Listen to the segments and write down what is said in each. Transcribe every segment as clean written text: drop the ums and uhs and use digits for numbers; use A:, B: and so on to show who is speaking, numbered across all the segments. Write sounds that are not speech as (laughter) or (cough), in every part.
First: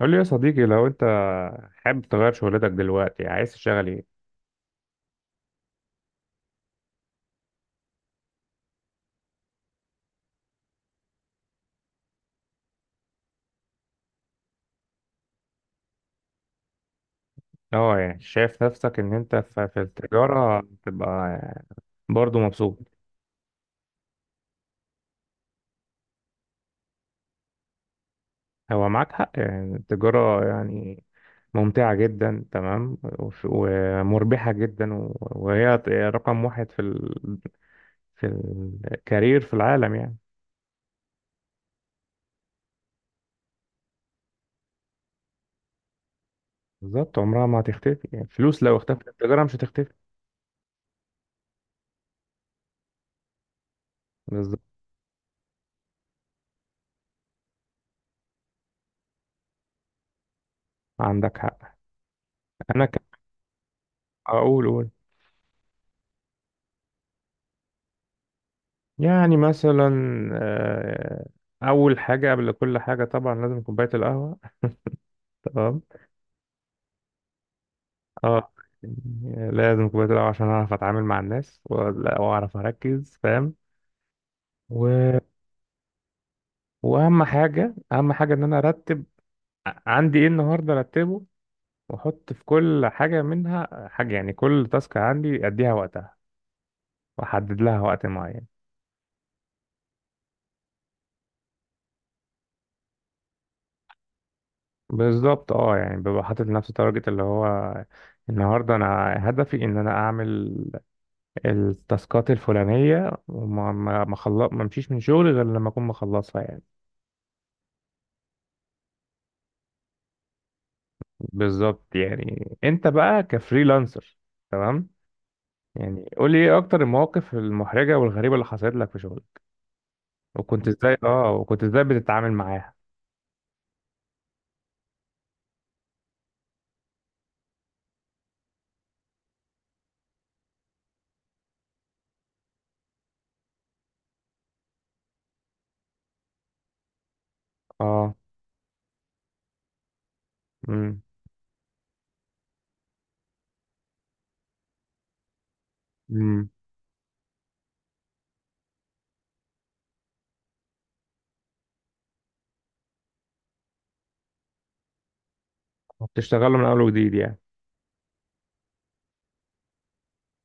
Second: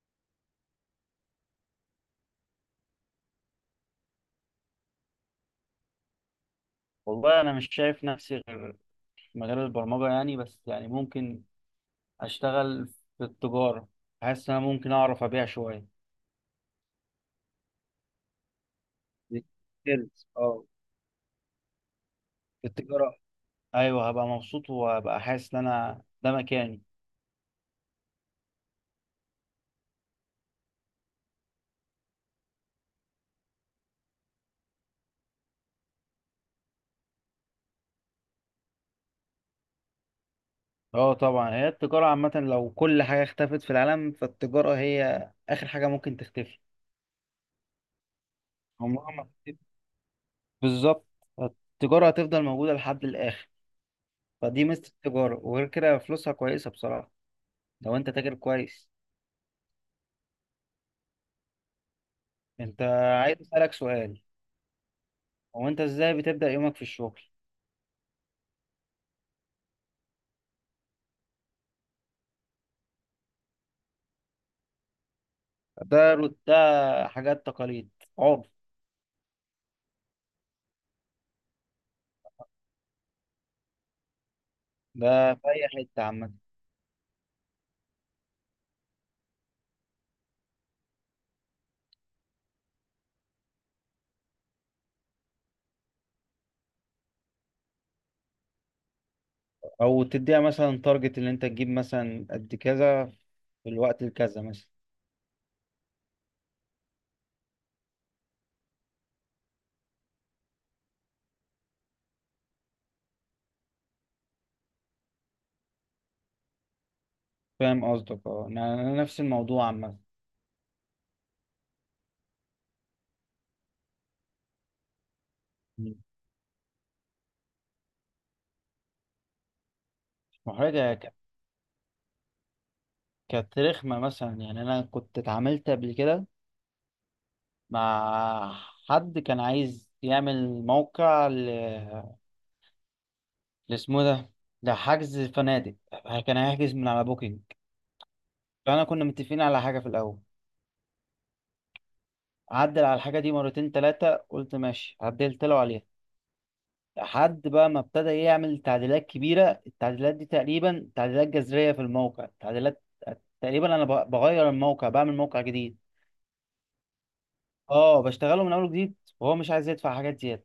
A: قول لي يا صديقي لو انت حابب تغير شغلتك دلوقتي، عايز تشتغل ايه؟
B: والله انا مش شايف نفسي غير في مجال البرمجه، يعني بس يعني ممكن اشتغل في التجاره. حاسس ان انا ممكن اعرف ابيع شويه.
A: اه يعني شايف نفسك ان انت في
B: سيلز،
A: التجارة
B: اه.
A: تبقى برضو
B: في
A: مبسوط؟
B: التجاره. ايوه هبقى مبسوط وهبقى حاسس ان انا ده مكاني.
A: هو معاك حق، يعني التجارة يعني ممتعة جدا. تمام. ومربحة جدا، وهي رقم واحد في في الكارير في العالم يعني.
B: اه طبعا هي التجاره عامه، لو كل حاجه اختفت في العالم فالتجاره هي اخر حاجه ممكن تختفي.
A: بالظبط، عمرها ما هتختفي يعني. فلوس لو اختفت
B: عمرها ما
A: التجارة مش
B: هتختفي.
A: هتختفي.
B: بالظبط. التجاره هتفضل موجوده لحد الاخر.
A: بالظبط،
B: فدي ميزه التجاره، وغير كده فلوسها كويسه بصراحه لو انت تاجر كويس.
A: عندك حق.
B: انت،
A: انا
B: عايز اسالك سؤال.
A: اقول قول.
B: هو انت ازاي بتبدأ يومك في الشغل؟
A: يعني مثلا آه، أول حاجة قبل كل حاجة طبعا لازم كوباية القهوة. تمام.
B: ده حاجات تقاليد. عرف.
A: اه يعني لازم كوباية القهوة عشان أعرف أتعامل مع الناس، وأعرف أركز فاهم، و...
B: ده في اي حتة عامة.
A: وأهم حاجة، أهم حاجة إن أنا أرتب عندي إيه النهاردة أرتبه، وأحط في كل حاجة منها حاجة، يعني كل تاسك عندي أديها وقتها، وأحدد لها وقت معين.
B: او تديها مثلا تارجت اللي انت تجيب مثلا قد كذا في الوقت الكذا مثلا.
A: بالظبط، اه يعني ببقى حاطط لنفسي تارجت اللي هو النهارده انا هدفي ان انا اعمل التاسكات الفلانية، وما ما ما خلص، ما مشيش من شغلي غير لما أكون مخلصها يعني.
B: فاهم قصدك. اه، انا نفس الموضوع عامة.
A: بالظبط، يعني أنت بقى كفريلانسر. تمام.
B: مم.
A: يعني قول لي إيه أكتر المواقف المحرجة والغريبة اللي حصلت لك في شغلك، وكنت
B: محرجة
A: إزاي، وكنت إزاي بتتعامل معاها؟
B: كانت رخمة مثلا. يعني انا كنت اتعاملت قبل كده مع حد كان عايز يعمل موقع ل اسمه ده، لحجز فنادق. كان هيحجز من على بوكينج.
A: أه.
B: فانا كنا متفقين على حاجة في الاول.
A: أمم.
B: عدل على الحاجة دي مرتين تلاتة، قلت ماشي عدلت له عليها.
A: أمم.
B: لحد بقى ما ابتدى إيه يعمل تعديلات كبيرة. التعديلات دي تقريبا تعديلات جذرية في الموقع، تعديلات تقريبا أنا بغير الموقع بعمل موقع جديد.
A: بتشتغلوا من أول وجديد يعني؟
B: اه بشتغله من أول جديد، وهو مش عايز يدفع حاجات زيادة.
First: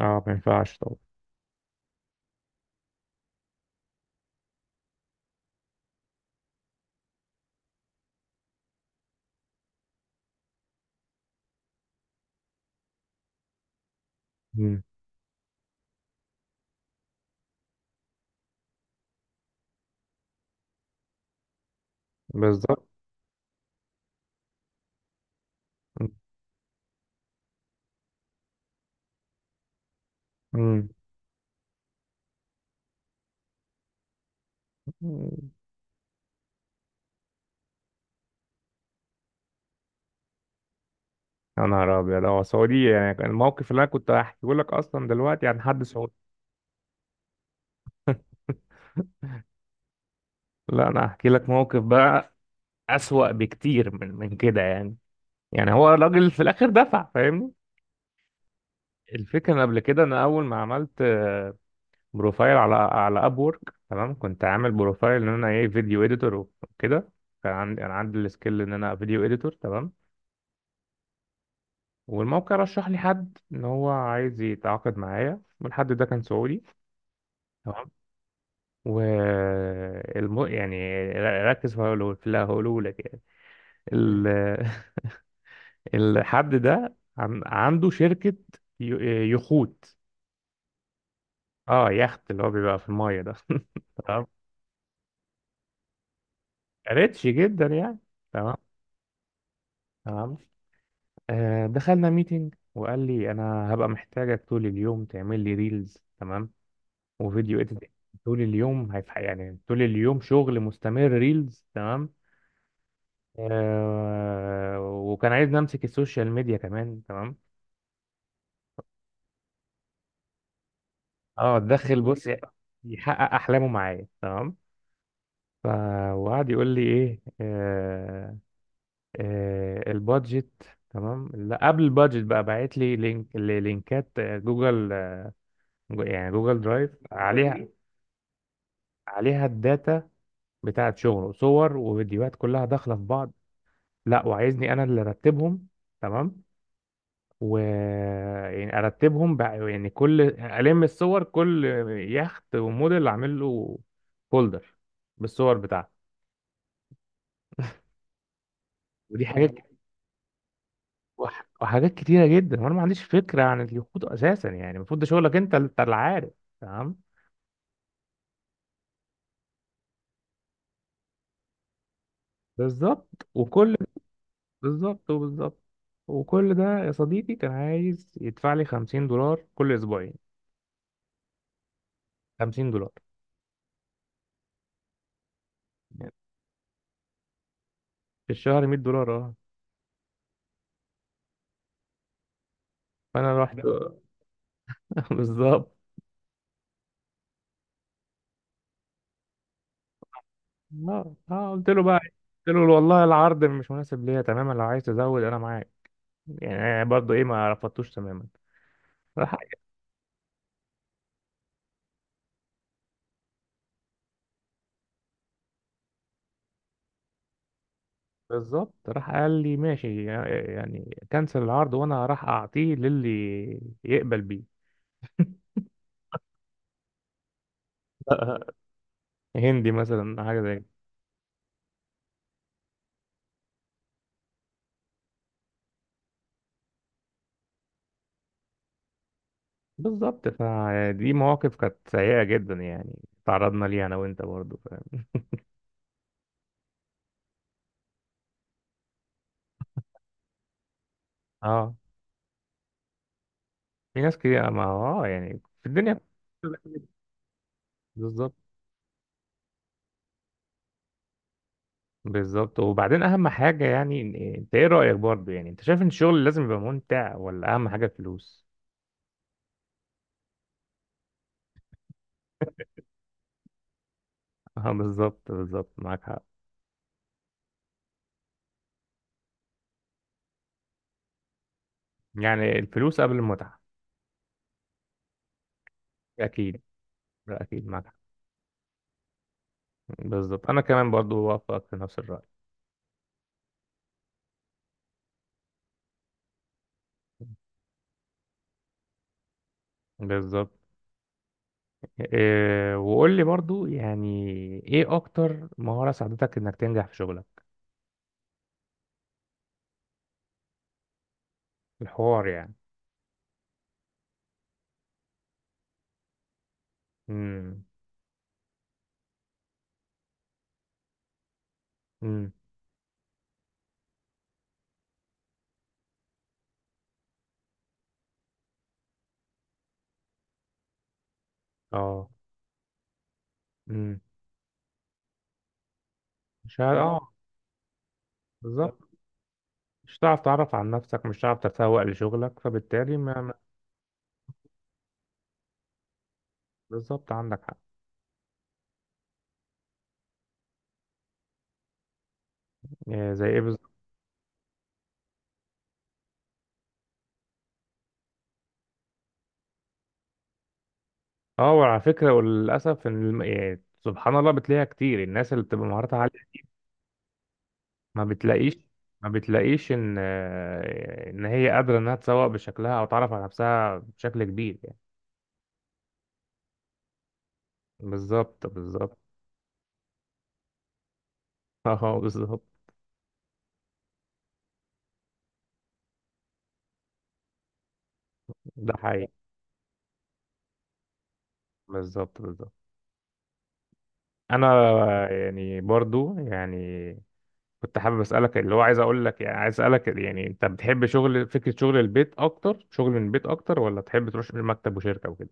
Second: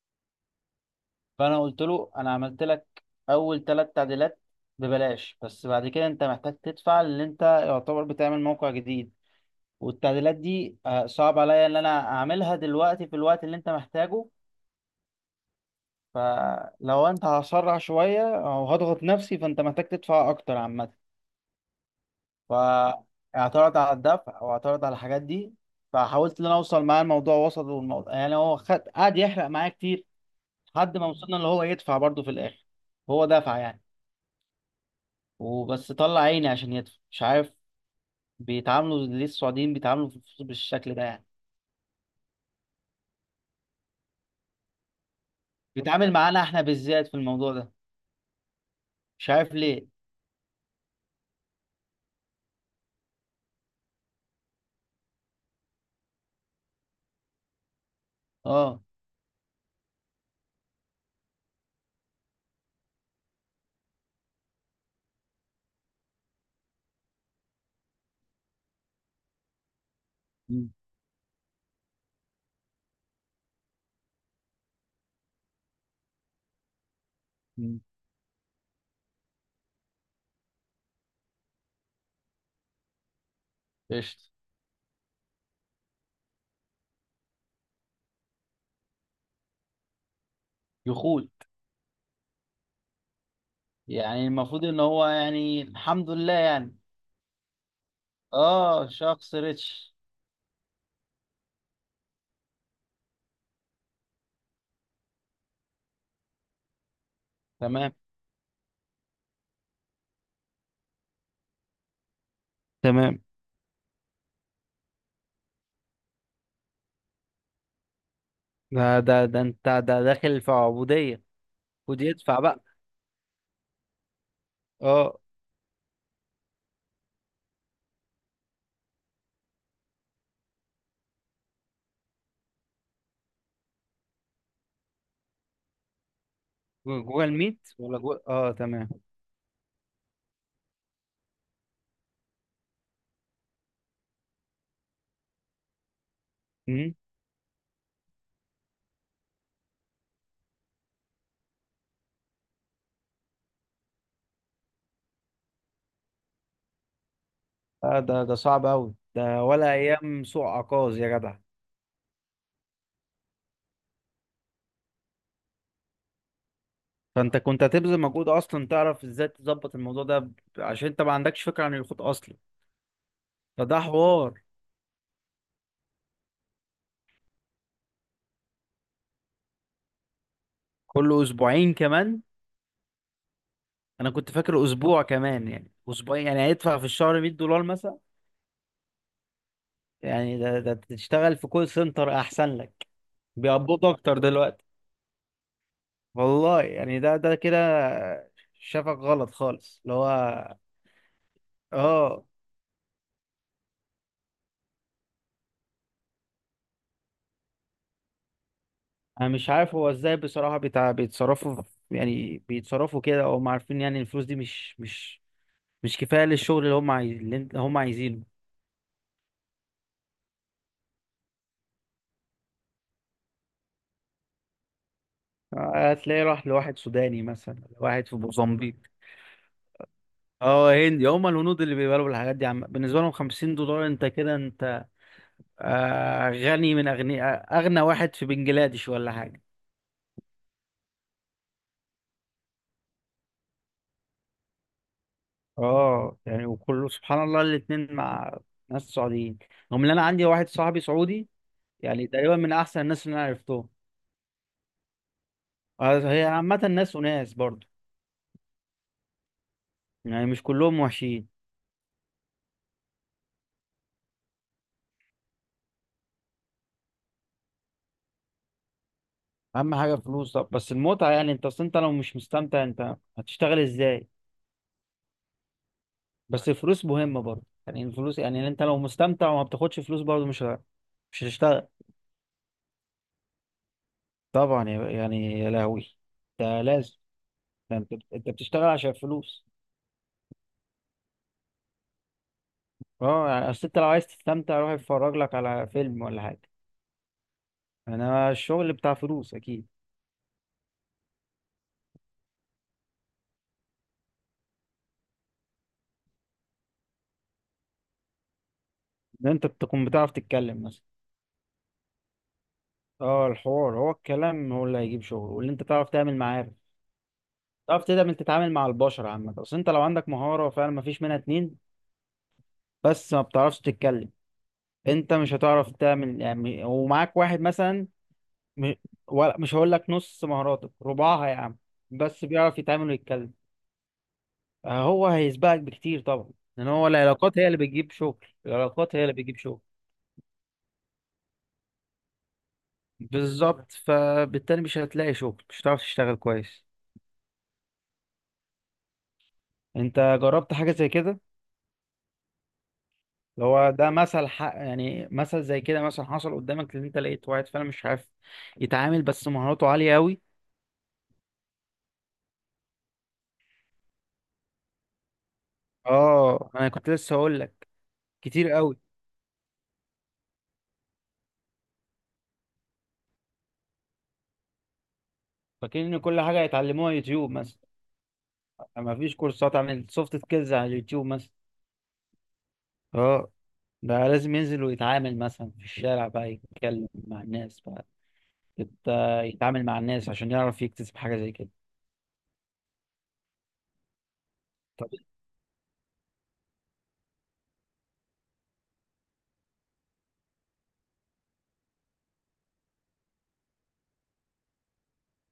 A: أه، ما ينفعش طبعا.
B: فأنا قلت له أنا عملت لك أول تلات تعديلات ببلاش، بس بعد كده أنت محتاج تدفع، لأن أنت يعتبر بتعمل موقع جديد. والتعديلات دي صعب عليا إن أنا أعملها دلوقتي في الوقت اللي أنت محتاجه.
A: أمم.
B: فلو انت هسرع شوية او هضغط نفسي، فانت محتاج تدفع اكتر عامة.
A: بالظبط.
B: فاعترض على الدفع، واعترض على الحاجات دي. فحاولت ان انا اوصل معاه الموضوع وسط، والموضوع يعني هو خد قعد يحرق معايا كتير.
A: أمم.
B: لحد ما وصلنا اللي هو يدفع برضه في الاخر. هو دفع يعني.
A: أمم.
B: وبس طلع عيني عشان يدفع. مش عارف، بيتعاملوا ليه السعوديين بيتعاملوا في الفلوس بالشكل ده يعني.
A: يا نهار أبيض، أه سعودي! يعني الموقف اللي أنا كنت هحكيه لك أصلا دلوقتي عن حد سعودي.
B: بيتعامل معانا احنا بالذات في الموضوع ده.
A: (laughs)
B: مش عارف ليه.
A: لا، انا هحكي لك موقف بقى اسوأ بكتير من كده يعني. يعني هو الراجل في الاخر دفع، فاهمني؟
B: اه.
A: الفكره إن قبل كده انا اول ما عملت بروفايل على اب وورك، تمام. كنت عامل بروفايل ان انا ايه، فيديو اديتور وكده. كان عندي انا، عندي السكيل ان انا فيديو اديتور. تمام.
B: مم.
A: والموقع رشح لي حد ان هو عايز يتعاقد معايا، والحد ده كان سعودي.
B: مم.
A: تمام. و يعني ركز في اللي هقوله لك يعني.
B: قشطة.
A: مم. ال- الحد ده عنده شركة يخوت.
B: يخوت.
A: اه، يخت اللي هو بيبقى في المايه ده. (laughs) تمام،
B: يعني المفروض ان هو يعني الحمد لله يعني.
A: ريتش جدا يعني. تمام.
B: اه شخص ريتش.
A: تمام. آه، دخلنا ميتنج، وقال لي انا هبقى محتاجك طول اليوم تعمل لي ريلز، تمام، وفيديو اديت.
B: تمام.
A: طول اليوم، هيف يعني طول اليوم شغل مستمر ريلز. تمام.
B: تمام.
A: آه، وكان عايزني امسك السوشيال ميديا كمان. تمام.
B: ده انت، ده داخل في عبودية.
A: اه،
B: خد
A: اتدخل بص،
B: يدفع بقى.
A: يحقق احلامه معايا. تمام.
B: اه.
A: ف- وقعد يقول لي ايه، آه البادجت. تمام. لا، قبل البادجت بقى باعت لي لينكات، جوجل، يعني جوجل درايف،
B: جوه الميت
A: عليها
B: ولا جوه؟ اه تمام.
A: عليها الداتا بتاعت شغله، صور وفيديوهات كلها داخله في بعض. لا، وعايزني انا اللي ارتبهم. تمام.
B: مم.
A: و يعني ارتبهم بقى، يعني كل الصور، كل يخت وموديل اعمل له فولدر بالصور بتاعته.
B: آه، ده صعب قوي
A: ودي
B: ده،
A: حاجه،
B: ولا ايام سوق عكاظ يا جدع.
A: وحاجات كتيرة جدا، وانا ما عنديش فكرة عن اليخوت اساسا، يعني المفروض ده شغلك انت، انت اللي عارف. تمام.
B: فانت كنت هتبذل مجهود اصلا تعرف ازاي تظبط الموضوع ده عشان انت ما عندكش فكرة عن الخط اصلا.
A: بالظبط وكل
B: فده حوار.
A: بالظبط وكل ده يا صديقي كان عايز يدفع لي 50 دولار كل اسبوعين.
B: كل اسبوعين كمان؟
A: 50 دولار
B: انا كنت فاكر اسبوع، كمان يعني
A: يعني
B: اسبوعين يعني هيدفع في الشهر 100 دولار مثلا.
A: في الشهر 100 دولار، اه.
B: يعني ده تشتغل في كول سنتر احسن لك.
A: فانا رحت.
B: بيقبضوا اكتر دلوقتي.
A: (laughs) بالظبط.
B: والله يعني ده كده. شافك غلط خالص اللي هو.
A: اه، قلت له بقى،
B: اه.
A: قلت له والله العرض مش مناسب ليا تماما، لو عايز تزود انا معاك. يعني أنا برضه ايه، ما رفضتوش تماما.
B: انا
A: راح.
B: مش عارف هو ازاي بصراحة بيتصرفوا. يعني بيتصرفوا كده، او هم عارفين يعني الفلوس دي مش كفاية للشغل اللي هم هم عايزينه.
A: بالظبط، راح قال لي ماشي، يعني كنسل العرض وانا راح اعطيه للي يقبل بيه.
B: هتلاقيه راح لواحد سوداني مثلا، لواحد في
A: (laughs)
B: موزمبيق.
A: هندي مثلا، حاجه زي كده.
B: اه هندي. هم الهنود اللي بيقبلوا بالحاجات دي. عم بالنسبة لهم 50 دولار انت كده، انت غني من أغنياء، أغنى واحد في بنجلاديش ولا حاجة.
A: بالظبط، فدي مواقف كانت سيئه جدا يعني، تعرضنا ليها انا وانت، برضه فاهم.
B: اه يعني وكله سبحان الله الاتنين مع ناس سعوديين. رغم ان انا عندي واحد صاحبي سعودي،
A: اه،
B: يعني تقريبا من احسن الناس اللي انا عرفتهم.
A: في ناس كتير، ما هو اه يعني في
B: آه،
A: الدنيا.
B: هي عامة ناس وناس برضه.
A: بالظبط.
B: يعني مش كلهم وحشين.
A: بالظبط. وبعدين اهم حاجه يعني، انت ايه رايك برضه؟ يعني انت شايف ان الشغل لازم يبقى ممتع، ولا اهم حاجه الفلوس؟
B: اهم حاجة فلوس. طب بس المتعة، يعني انت اصل انت لو مش مستمتع انت هتشتغل ازاي؟
A: (laughs) اه بالظبط، بالظبط معاك حق.
B: بس الفلوس مهمة برضه. يعني الفلوس، يعني انت لو مستمتع وما بتاخدش فلوس برضه مش هتشتغل.
A: يعني الفلوس قبل المتعه.
B: طبعا يعني يا لهوي،
A: اكيد.
B: ده لازم.
A: اكيد
B: يعني
A: معاك.
B: انت بتشتغل عشان فلوس.
A: بالظبط، انا كمان برضو وافقك في نفس الرأي.
B: اه يعني اصل انت لو عايز تستمتع روح اتفرج لك على فيلم ولا حاجه. انا الشغل بتاع فلوس اكيد.
A: بالظبط، إيه، وقول لي برضو، يعني ايه اكتر مهارة ساعدتك انك تنجح في شغلك؟
B: ان انت تكون بتعرف تتكلم مثلا.
A: الحوار يعني.
B: اه، الحوار هو الكلام، هو اللي هيجيب شغل، واللي انت تعرف تعمل معارف.
A: امم.
B: تعرف تقدر انت تتعامل مع البشر عامه. اصل انت لو عندك مهاره فعلا ما فيش منها اتنين،
A: امم.
B: بس ما بتعرفش تتكلم، انت مش هتعرف تعمل يعني. ومعاك واحد مثلا م- ولا مش هقول لك نص مهاراتك، ربعها يا عم،
A: اه.
B: بس بيعرف يتعامل ويتكلم،
A: امم.
B: هو هيسبقك بكتير طبعا.
A: مش ه...
B: لان هو
A: اه.
B: العلاقات هي اللي بتجيب شغل.
A: بالظبط،
B: العلاقات هي اللي بتجيب شغل.
A: مش هتعرف تعرف عن نفسك، مش هتعرف تتسوق لشغلك، فبالتالي
B: بالظبط، فبالتالي مش هتلاقي شغل، مش هتعرف تشتغل كويس.
A: بالظبط، عندك حق.
B: انت جربت حاجة زي كده؟
A: إيه زي ايه
B: اللي
A: بالظبط؟
B: هو ده مثل حق، يعني مثل زي كده مثلا حصل قدامك ان انت لقيت واحد فعلا مش عارف يتعامل، بس مهاراته عالية قوي.
A: اه، وعلى فكرة وللاسف ان يعني سبحان الله، بتلاقيها كتير، الناس اللي بتبقى مهاراتها
B: اه. انا كنت لسه هقول لك،
A: ما
B: كتير
A: بتلاقيش،
B: قوي.
A: ما بتلاقيش ان ان هي قادره انها تسوق بشكلها او تعرف على نفسها بشكل كبير يعني.
B: فاكرين ان كل حاجة هيتعلموها يوتيوب مثلا.
A: بالظبط.
B: ما
A: بالظبط.
B: فيش كورسات عن السوفت سكيلز على اليوتيوب مثلا.
A: (laughs) اه بالظبط.
B: اه. بقى لازم ينزل ويتعامل مثلا في الشارع، بقى يتكلم مع الناس بقى،
A: ده
B: يت-
A: حقيقي.
B: يتعامل مع الناس عشان يعرف يكتسب حاجة زي كده.
A: بالظبط. بالظبط. انا
B: طب.
A: يعني برضو يعني كنت حابب اسالك، اللي هو عايز اقول لك، يعني عايز اسالك، يعني انت بتحب شغل، فكره شغل البيت اكتر، شغل من البيت اكتر، ولا تحب تروح مكتب وشركه وكده؟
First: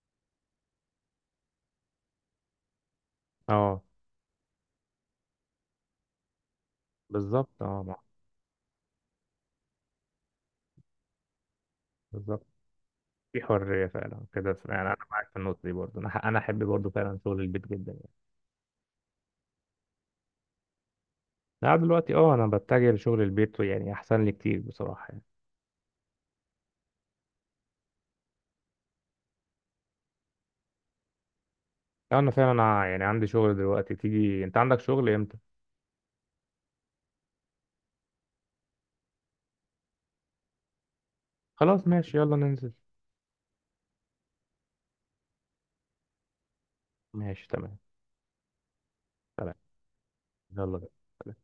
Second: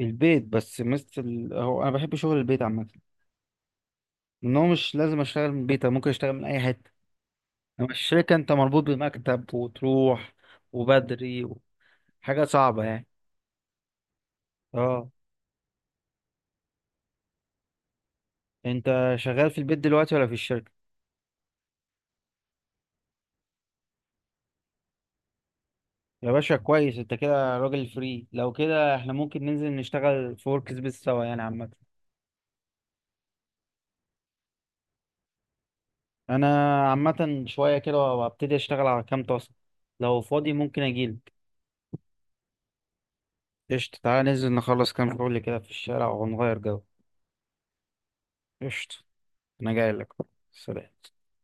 B: البيت بس مثل. هو انا بحب شغل البيت عامة.
A: اه
B: ان هو مش لازم اشتغل من البيت، أنا ممكن اشتغل من اي حتة.
A: بالظبط. اه
B: انما الشركة انت مربوط بمكتب، وتروح وبدري، حاجة
A: بالظبط.
B: صعبة يعني.
A: في حريه فعلا كده يعني. انا
B: اه.
A: معاك في النقطه دي برضو. انا انا احب برضو فعلا شغل البيت جدا.
B: انت شغال في البيت دلوقتي ولا في الشركة؟
A: لا، دلوقتي اه انا بتجه لشغل البيت، يعني احسن لي كتير بصراحة يعني.
B: يا باشا كويس. انت كده راجل فري، لو كده احنا ممكن ننزل نشتغل في ورك سبيس سوا يعني عامة.
A: لو انا فعلا يعني عندي شغل دلوقتي، تيجي؟ انت عندك شغل امتى؟
B: انا عامه شويه كده وابتدي اشتغل على كام تاسك، لو فاضي ممكن اجيلك.
A: خلاص ماشي، يلا ننزل.
B: قشطة. تعالى ننزل نخلص كام شغل كده في الشارع ونغير جو.
A: ماشي تمام.
B: قشطة.
A: تمام.
B: انا جاي لك.
A: يلا
B: سلام.
A: بينا.